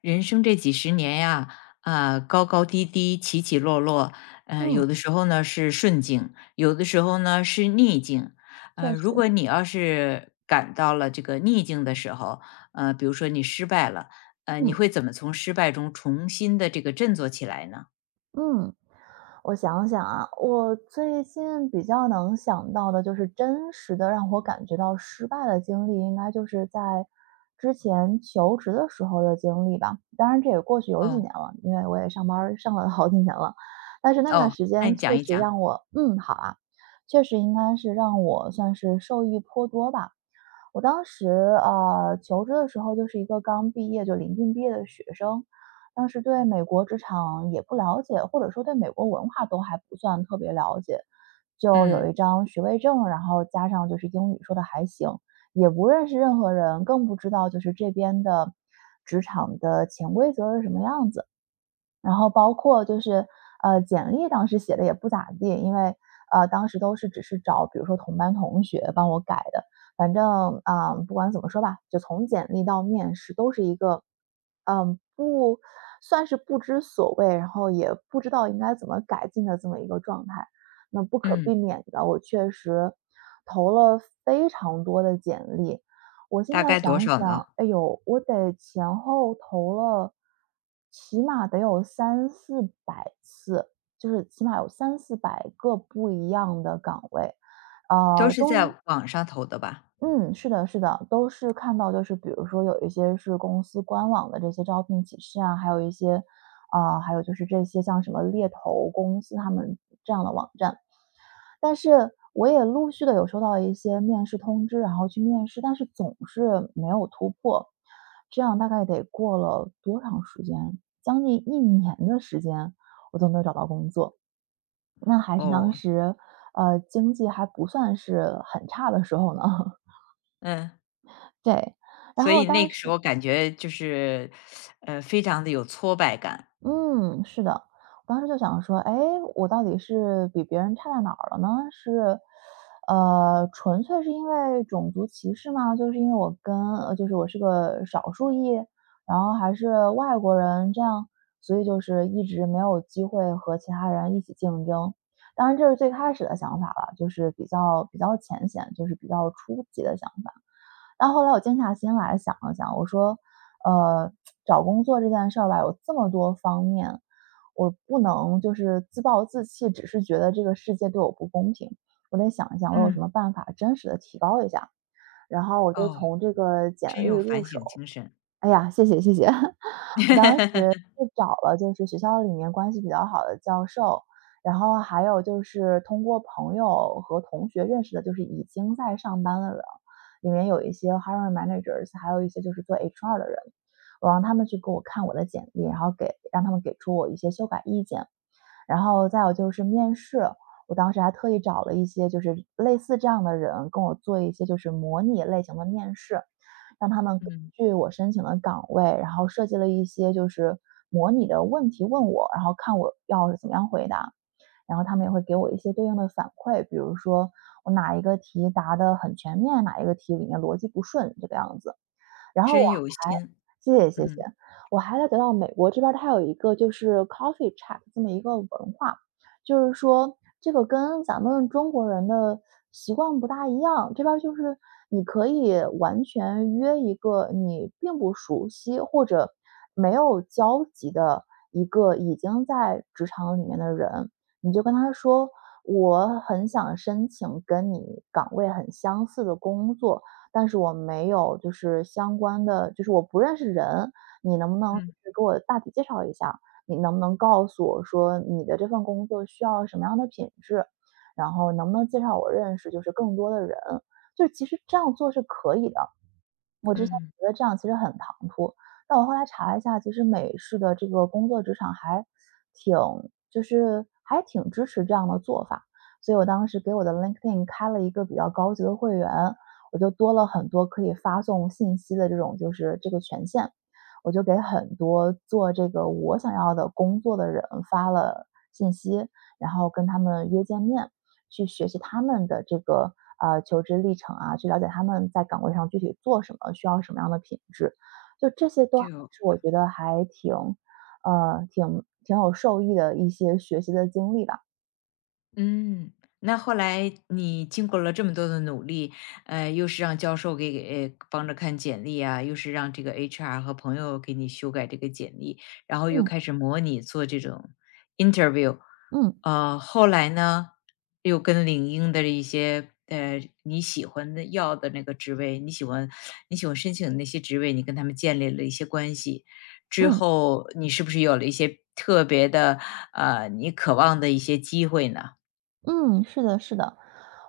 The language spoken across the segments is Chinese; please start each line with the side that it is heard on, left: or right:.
left: 人生这几十年呀，高高低低，起起落落，
right: 嗯，
left: 有的时候呢是顺境，有的时候呢是逆境。
right: 确
left: 如
right: 实。
left: 果你要是感到了这个逆境的时候，比如说你失败了，你
right: 嗯
left: 会怎么从失败中重新的这个振作起来呢？
right: 嗯，我想想啊，我最近比较能想到的就是真实的让我感觉到失败的经历，应该就是在之前求职的时候的经历吧。当然这也过去有几
left: 哦。
right: 年了，因为我也上班儿上了好几年了，但是那段
left: 哦，
right: 时
left: 那
right: 间
left: 你讲
right: 确
left: 一
right: 实
left: 讲。
right: 让我好啊，确实应该是让我算是受益颇多吧。我当时，求职的时候就是一个刚毕业就临近毕业的学生，当时对美国职场也不了解，或者说对美国文化都还不算特别了解，就有
left: 嗯。
right: 一张学位证，然后加上就是英语说的还行，也不认识任何人，更不知道就是这边的职场的潜规则是什么样子。然后包括就是，简历当时写的也不咋地，因为，当时都是只是找比如说同班同学帮我改的。反正，啊，不管怎么说吧，就从简历到面试都是一个，嗯，不算是不知所谓，然后也不知道应该怎么改进的这么一个状态。那不可避
left: 嗯，
right: 免的，我确实投了非常多的简历，我现
left: 大
right: 在
left: 概多
right: 想
left: 少呢？
right: 想，哎呦，我得前后投了，起码得有三四百次，就是起码有三四百个不一样的岗位。
left: 都
right: 呃，
left: 是
right: 中
left: 在网上投的吧？
right: 嗯，是的是的，都是看到就是比如说有一些是公司官网的这些招聘启事啊，还有一些，啊，还有就是这些像什么猎头公司他们这样的网站。但是我也陆续的有收到一些面试通知，然后去面试，但是总是没有突破。这样大概得过了多长时间？将近一年的时间，我都没有找到工作。那还是当
left: 哦。
right: 时，经济还不算是很差的时候呢。
left: 嗯。
right: 对，然
left: 所
right: 后
left: 以那
right: 当
left: 个时
right: 时
left: 候感觉就是，非常的有挫败感。
right: 嗯，是的。我当时就想说，哎，我到底是比别人差在哪儿了呢？是，纯粹是因为种族歧视吗？就是因为我跟就是我是个少数裔，然后还是外国人这样，所以就是一直没有机会和其他人一起竞争。当然这是最开始的想法了，就是比较浅显，就是比较初级的想法。但后来我静下心来想了想，我说，呃，找工作这件事儿吧，有这么多方面，我不能就是自暴自弃，只是觉得这个世界对我不公平，我得想一想我有什
left: 嗯。
right: 么办法真实的提高一下。然后我就
left: 哦，
right: 从这个简
left: 真
right: 历
left: 有
right: 入
left: 反
right: 手，
left: 省精神。
right: 哎呀，谢谢谢谢。我当时 就找了就是学校里面关系比较好的教授，然后还有就是通过朋友和同学认识的，就是已经在上班的人，里面有一些 hiring managers,还有一些就是做 HR 的人，我让他们去给我看我的简历，然后给让他们给出我一些修改意见。然后再有就是面试，我当时还特意找了一些就是类似这样的人，跟我做一些就是模拟类型的面试，让他们根
left: 嗯。
right: 据我申请的岗位，然后设计了一些就是模拟的问题问我，然后看我要怎么样回答，然后他们也会给我一些对应的反馈，比如说我哪一个题答得很全面，哪一个题里面逻辑不顺这个样子。然后我
left: 真有
right: 还
left: 心。
right: 谢谢谢谢，
left: 嗯。
right: 我还在得到美国这边儿它有一个就是 coffee chat 这么一个文化，就是说这个跟咱们中国人的习惯不大一样，这边儿就是你可以完全约一个你并不熟悉或者没有交集的一个已经在职场里面的人，你就跟他说：“我很想申请跟你岗位很相似的工作，但是我没有就是相关的就是我不认识人，你能不能就
left: 嗯。
right: 是给我大体介绍一下？你能不能告诉我说你的这份工作需要什么样的品质？然后能不能介绍我认识就是更多的人？就其实这样做是可以的，我之前
left: 嗯。
right: 觉得这样其实很唐突，但我后来查了一下，其实美式的这个工作职场挺还挺支持这样的做法。所以我当时给我的 LinkedIn 开了一个比较高级的会员，我就多了很多可以发送信息的这种就是这个权限。我就给很多做这个我想要的工作的人发了信息，然后跟他们约见面。去学习他们的这个呃求职历程啊，去了解他们在岗位上具体做什么，需要什么样的品质，就这些都还
left: 就
right: 是我觉得还挺有受益的一些学习的经历吧。
left: 嗯，那后来你经过了这么多的努力，又是让教授给帮着看简历啊，又是让这个 HR 和朋友给你修改这个简历，然后又
right: 嗯
left: 开始模拟做这种 interview。
right: 嗯
left: 后来呢，又跟领英的一些你喜欢的要的那个职位，你喜欢申请的那些职位，你跟他们建立了一些关系，之
right: 嗯。
left: 后你是不是有了一些特别的你渴望的一些机会呢？
right: 嗯，是的，是的。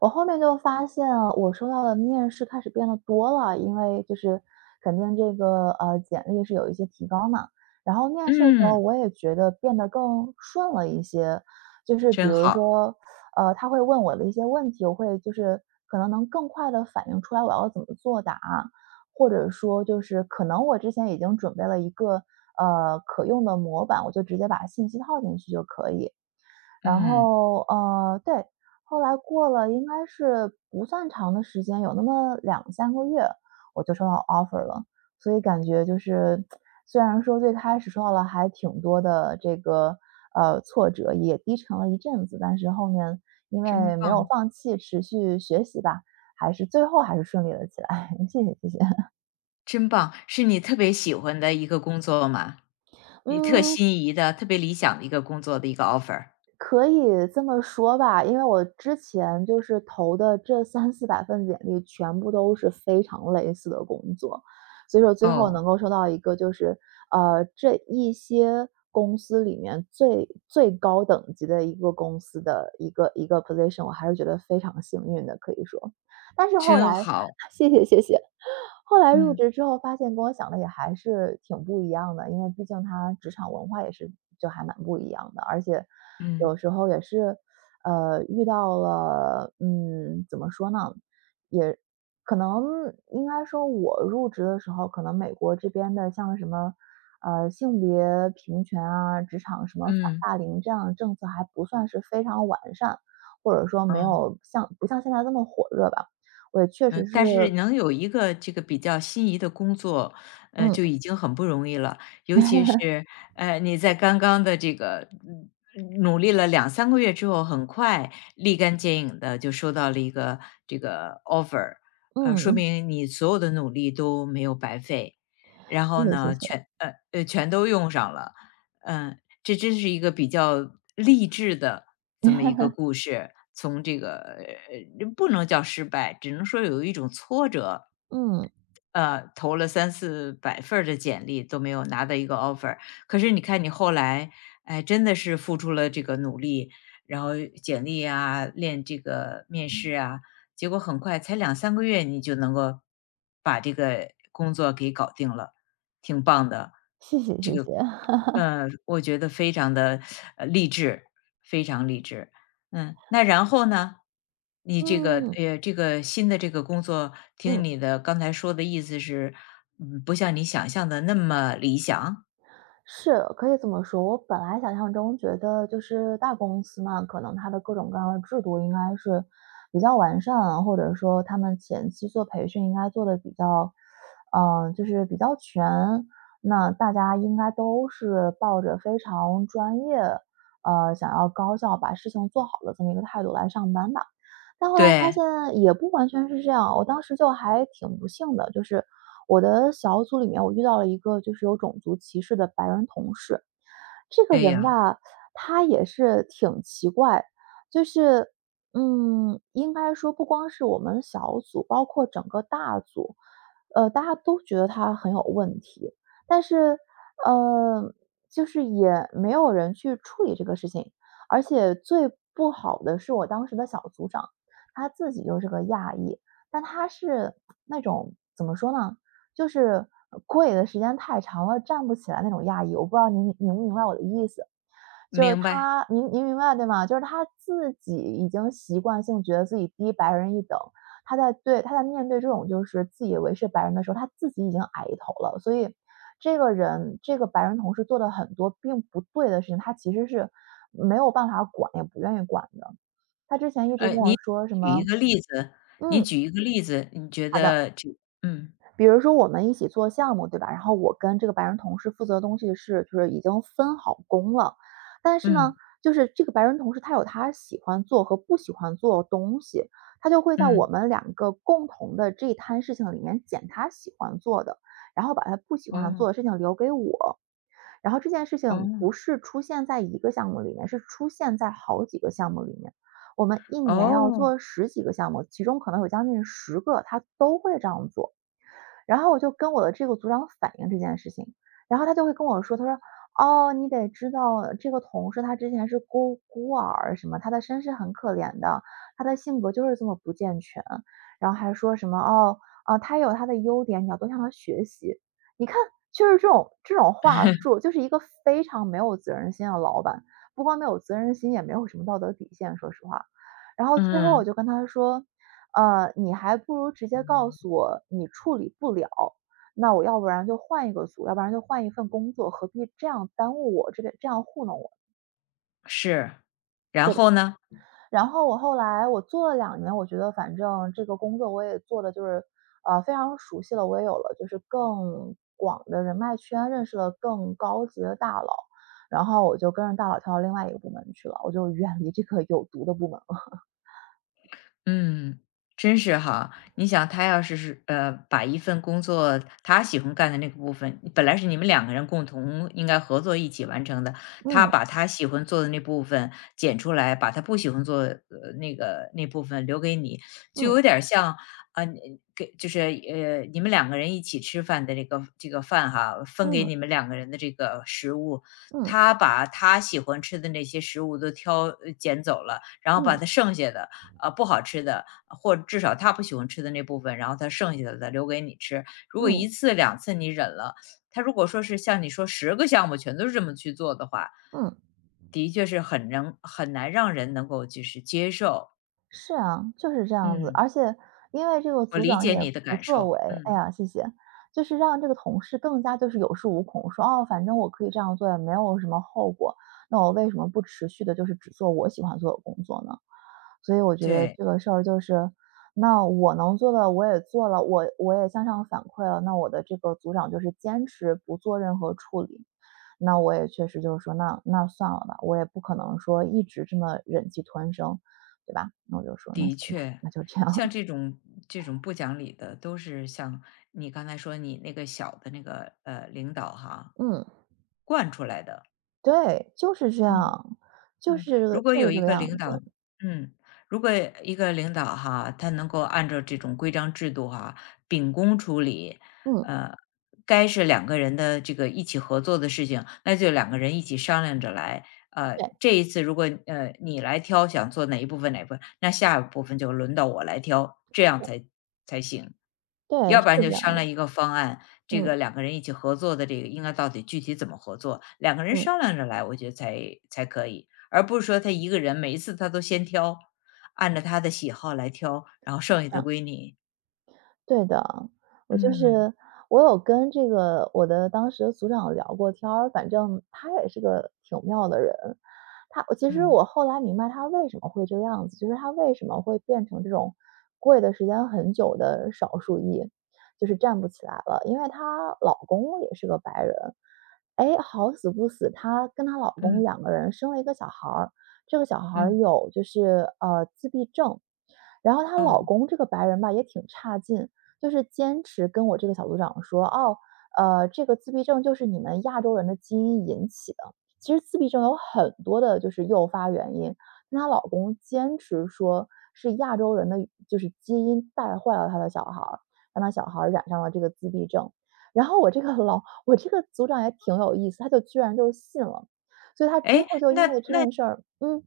right: 我后面就发现我收到的面试开始变得多了，因为就是肯定这个呃简历是有一些提高嘛。然后面试的时候，
left: 嗯，
right: 我也觉得变得更顺了一些，就是比
left: 真
right: 如
left: 好。
right: 说，他会问我的一些问题，我会就是可能能更快的反映出来我要怎么作答，或者说就是可能我之前已经准备了一个呃可用的模板，我就直接把信息套进去就可以。然
left: 嗯，
right: 后，对，后来过了应该是不算长的时间，有那么两三个月，我就收到 offer 了。所以感觉就是，虽然说最开始受到了还挺多的这个，挫折，也低沉了一阵子，但是后面因
left: 真
right: 为没有
left: 棒。
right: 放弃持续学习吧，最后还是顺利了起来，谢谢谢谢。
left: 真棒，是你特别喜欢的一个工作吗？你特心
right: 嗯。
left: 仪的、特别理想的一个工作的一个 offer。
right: 可以这么说吧，因为我之前就是投的这三四百份简历全部都是非常类似的工作，所以说最后
left: 哦，
right: 能够收到一个就是，这一些公司里面最高等级的一个公司的一个 position,我还是觉得非常幸运的，可以说。但是后
left: 真
right: 来
left: 好。
right: 谢谢谢谢。后来入
left: 嗯。
right: 职之后发现跟我想的也还是挺不一样的，因为毕竟他职场文化也是就还蛮不一样的，而且
left: 嗯。
right: 有时候也是，遇到了，嗯，怎么说呢？可能应该说我入职的时候，可能美国这边的像什么，性别平权啊，职场什么反
left: 嗯。
right: 霸凌这样的政策还不算是非常完善，或者说没
left: 哦。
right: 有像不像现在这么火热吧。我也确实
left: 嗯，
right: 是
left: 但是能有一个这个比较心仪的工作，
right: 嗯，
left: 就已经很不容易了。尤其是，你在刚刚的这个努力了两三个月之后，很快立竿见影的就收到了一个这个 offer。
right: 嗯
left: 说
right: 嗯。
left: 明你所有的努力都没有白费，然
right: 谢
left: 后
right: 谢谢
left: 呢，
right: 谢，
left: 全都用上了。嗯、这真是一个比较励志的这么一个故事，从这个不能叫失败，只能说有一种挫折。
right: 嗯，
left: 投了三四百份儿的简历都没有拿到一个 offer，可是你看你后来，哎，真的是付出了这个努力，然后简历啊，练这个面试啊，结果很快才两三个月，你就能够把这个工作给搞定了，挺棒的。
right: 谢谢谢谢。
left: 我觉得非常的励志，非常励志。嗯，那然后呢？你这个
right: 嗯，
left: 这个新的这个工作，
right: 嗯，
left: 听你的刚才说的意思是，嗯，不像你想象的那么理想？
right: 是，可以这么说。我本来想象中觉得就是大公司嘛，可能它的各种各样的制度应该是比较完善啊或者说他们前期做培训应该做的比较嗯，就是比较全，那大家应该都是抱着非常专业，想要高效把事情做好的这么一个态度来上班吧。但后来发
left: 对。
right: 现也不完全是这样，我当时就还挺不幸的，就是我的小组里面，我遇到了一个就是有种族歧视的白人同事。这个
left: 哎
right: 人
left: 呀，
right: 吧，他也是挺奇怪，就是应该说不光是我们小组，包括整个大组，大家都觉得他很有问题，但是呃，就是也没有人去处理这个事情。而且最不好的是我当时的小组长，他自己就是个亚裔，但他是那种怎么说呢，就是跪的时间太长了，站不起来那种亚裔，我不知道您明不明白我的意思。就是
left: 明白。
right: 他您明白对吗？就是他自己已经习惯性觉得自己低白人一等，他在面对这种就是自以为是白人的时候，他自己已经矮一头了。所以这个人这个白人同事做的很多并不对的事情，他其实是没有办法管，也不愿意管的。他之前一直跟我说什
left: 举一
right: 么。
left: 个例子，你
right: 嗯，
left: 举一个例子，你觉
right: 好的。
left: 得就嗯。
right: 比如说我们一起做项目，对吧？然后我跟这个白人同事负责的东西是，就是已经分好工了。但是呢，
left: 嗯。
right: 就是这个白人同事他有他喜欢做和不喜欢做的东西，他就会在我
left: 嗯。
right: 们两个共同的这一摊事情里面捡他喜欢做的，然后把他不喜欢做
left: 哦。
right: 的事情留给我。然后这件事情
left: 哦。
right: 不是出现在一个项目里面，是出现在好几个项目里面。我们一年要
left: 哦。
right: 做十几个项目，其中可能有将近十个，它都会这样做。然后我就跟我的这个组长反映这件事情，然后他就会跟我说，他说：“哦，你得知道这个同事他之前是孤儿什么，他的身世很可怜的，他的性格就是这么不健全。”然后还说什么：“哦，啊，他有他的优点，你要多向他学习。”你看，就是这种话术，就是一个非常没有责任心的老板，不光没有责任心，也没有什么道德底线，说实话。然后最后我
left: 嗯，
right: 就跟他说你还不如直接告诉我你处理不了，那我要不然就换一个组，要不然就换一份工作，何必这样耽误我，这边，这样糊弄我，
left: 是。然
right: 对吧？
left: 后呢？
right: 然后我后来做了两年，我觉得反正这个工作我也做的就是，非常熟悉了，我也有了就是更广的人脉圈，认识了更高级的大佬，然后我就跟着大佬跳到另外一个部门去了，我就远离这个有毒的部门了。
left: 嗯，真是哈。你想他要是是把一份工作他喜欢干的那个部分，本来是你们两个人共同应该合作一起完成的，他
right: 嗯
left: 把他喜欢做的那部分剪出来，把他不喜欢做的那部分留给你，就
right: 嗯
left: 有点儿像啊，你给你们两个人一起吃饭的这个饭哈，分给
right: 嗯
left: 你们两个人的这个食物，
right: 嗯
left: 他把他喜欢吃的那些食物都捡走了，然后把
right: 嗯
left: 他剩下的。不好吃的，或至少他不喜欢吃的那部分，然后他剩下的再留给你吃。如果
right: 嗯
left: 一次两次你忍了，他如果说是像你说十个项目全都是这么去做的话，
right: 嗯。
left: 的确是很难让人能够就是接受。
right: 是啊，就是这样子。
left: 嗯，
right: 而且因为这个
left: 我
right: 组
left: 理
right: 长
left: 解
right: 也
left: 你的
right: 不
left: 感
right: 作
left: 受。
right: 为，哎
left: 嗯。
right: 呀，谢谢，就是让这个同事更加就是有恃无恐，说哦，反正我可以这样做，也没有什么后果，那我为什么不持续的，就是只做我喜欢做的工作呢？所以我觉得
left: 对。
right: 这个事儿就是，那我能做的我也做了，我也向上反馈了，那我的这个组长就是坚持不做任何处理，那我也确实就是说，那算了吧，我也不可能说一直这么忍气吞声，对吧？那我就说那
left: 的
right: 行吧，
left: 确。
right: 那就这样。
left: 像这 种这种不讲理的，都是像你刚才说你那个小的那个，领导哈，
right: 嗯，
left: 惯出来的。
right: 对，就是这
left: 嗯。
right: 样，就
left: 嗯，
right: 是
left: 如果
right: 就是
left: 有
right: 这
left: 一
right: 个
left: 个
right: 样
left: 领导，
right: 子。
left: 嗯，如果一个领导哈，他能够按照这种规章制度哈，秉公处理，
right: 嗯，
left: 呃，该是两个人的这个一起合作的事情，那就两个人一起商量着来。
right: 对，
left: 这一次如果你来挑想做哪一部分，那下一部分就轮到我来挑，这样才行。
right: 对，
left: 要
right: 是
left: 不然
right: 这
left: 就
right: 样
left: 商
right: 的。
left: 量一个方案，这
right: 嗯
left: 个两个人一起合作的这个应该到底具体怎么合作，两个人
right: 嗯
left: 商量着来，我觉得才可以。而不是说他一个人每一次他都先挑，按照他的喜好来挑，然后剩下的
right: 嗯，
left: 归你。
right: 对的，我就
left: 嗯。
right: 是我有跟这个我的当时的组长聊过天儿，反正他也是个挺妙的人，她其实
left: 嗯。
right: 我后来明白她为什么会这样子，就是她为什么会变成这种跪的时间很久的少数裔，就是站不起来了。因为她老公也是个白人，哎，好死不死，她跟她老公
left: 嗯。
right: 两个人生了一个小孩儿，这个小孩儿
left: 嗯。
right: 有就是自闭症，然后她
left: 哦。
right: 老公这个白人吧也挺差劲，就是坚持跟我这个小组长说：“哦，这个自闭症就是你们亚洲人的基因引起的。”其实自闭症有很多的就是诱发原因，但她老公坚持说是亚洲人的就是基因带坏了他的小孩儿，让他小孩儿染上了这个自闭症。然后我这个组长也挺有意思，他就居然就信了，所以他之
left: 哎，
right: 后就因
left: 那
right: 为这件事儿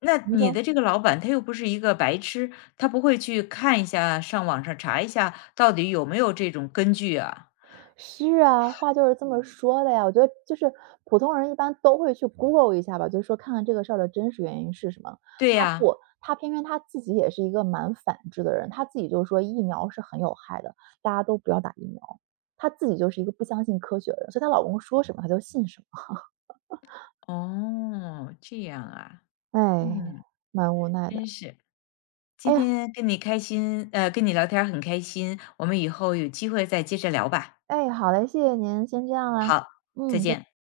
left: 那
right: 您
left: 你
right: 说。
left: 的这个老板他又不是一个白痴，他不会去看一下上网上查一下到底有没有这种根据啊？
right: 是啊，话就是这么说的呀。我觉得就是普通人一般都会去 Google 一下吧，就是说看看这个事儿的真实原因是什么。
left: 对
right: 他不，
left: 呀。
right: 他偏偏他自己也是一个蛮反制的人，他自己就说疫苗是很有害的，大家都不要打疫苗。他自己就是一个不相信科学的人，所以她老公说什么她就信什么。
left: 哦，这样啊。
right: 哎，
left: 嗯，
right: 蛮无奈
left: 真
right: 的。
left: 是。
right: 哎
left: 今
right: 呀，
left: 天跟你跟你聊天儿很开心，我们以后有机会再接着聊吧。
right: 哎，好嘞，谢谢您，先这样啦。
left: 好，再
right: 嗯，再见
left: 见。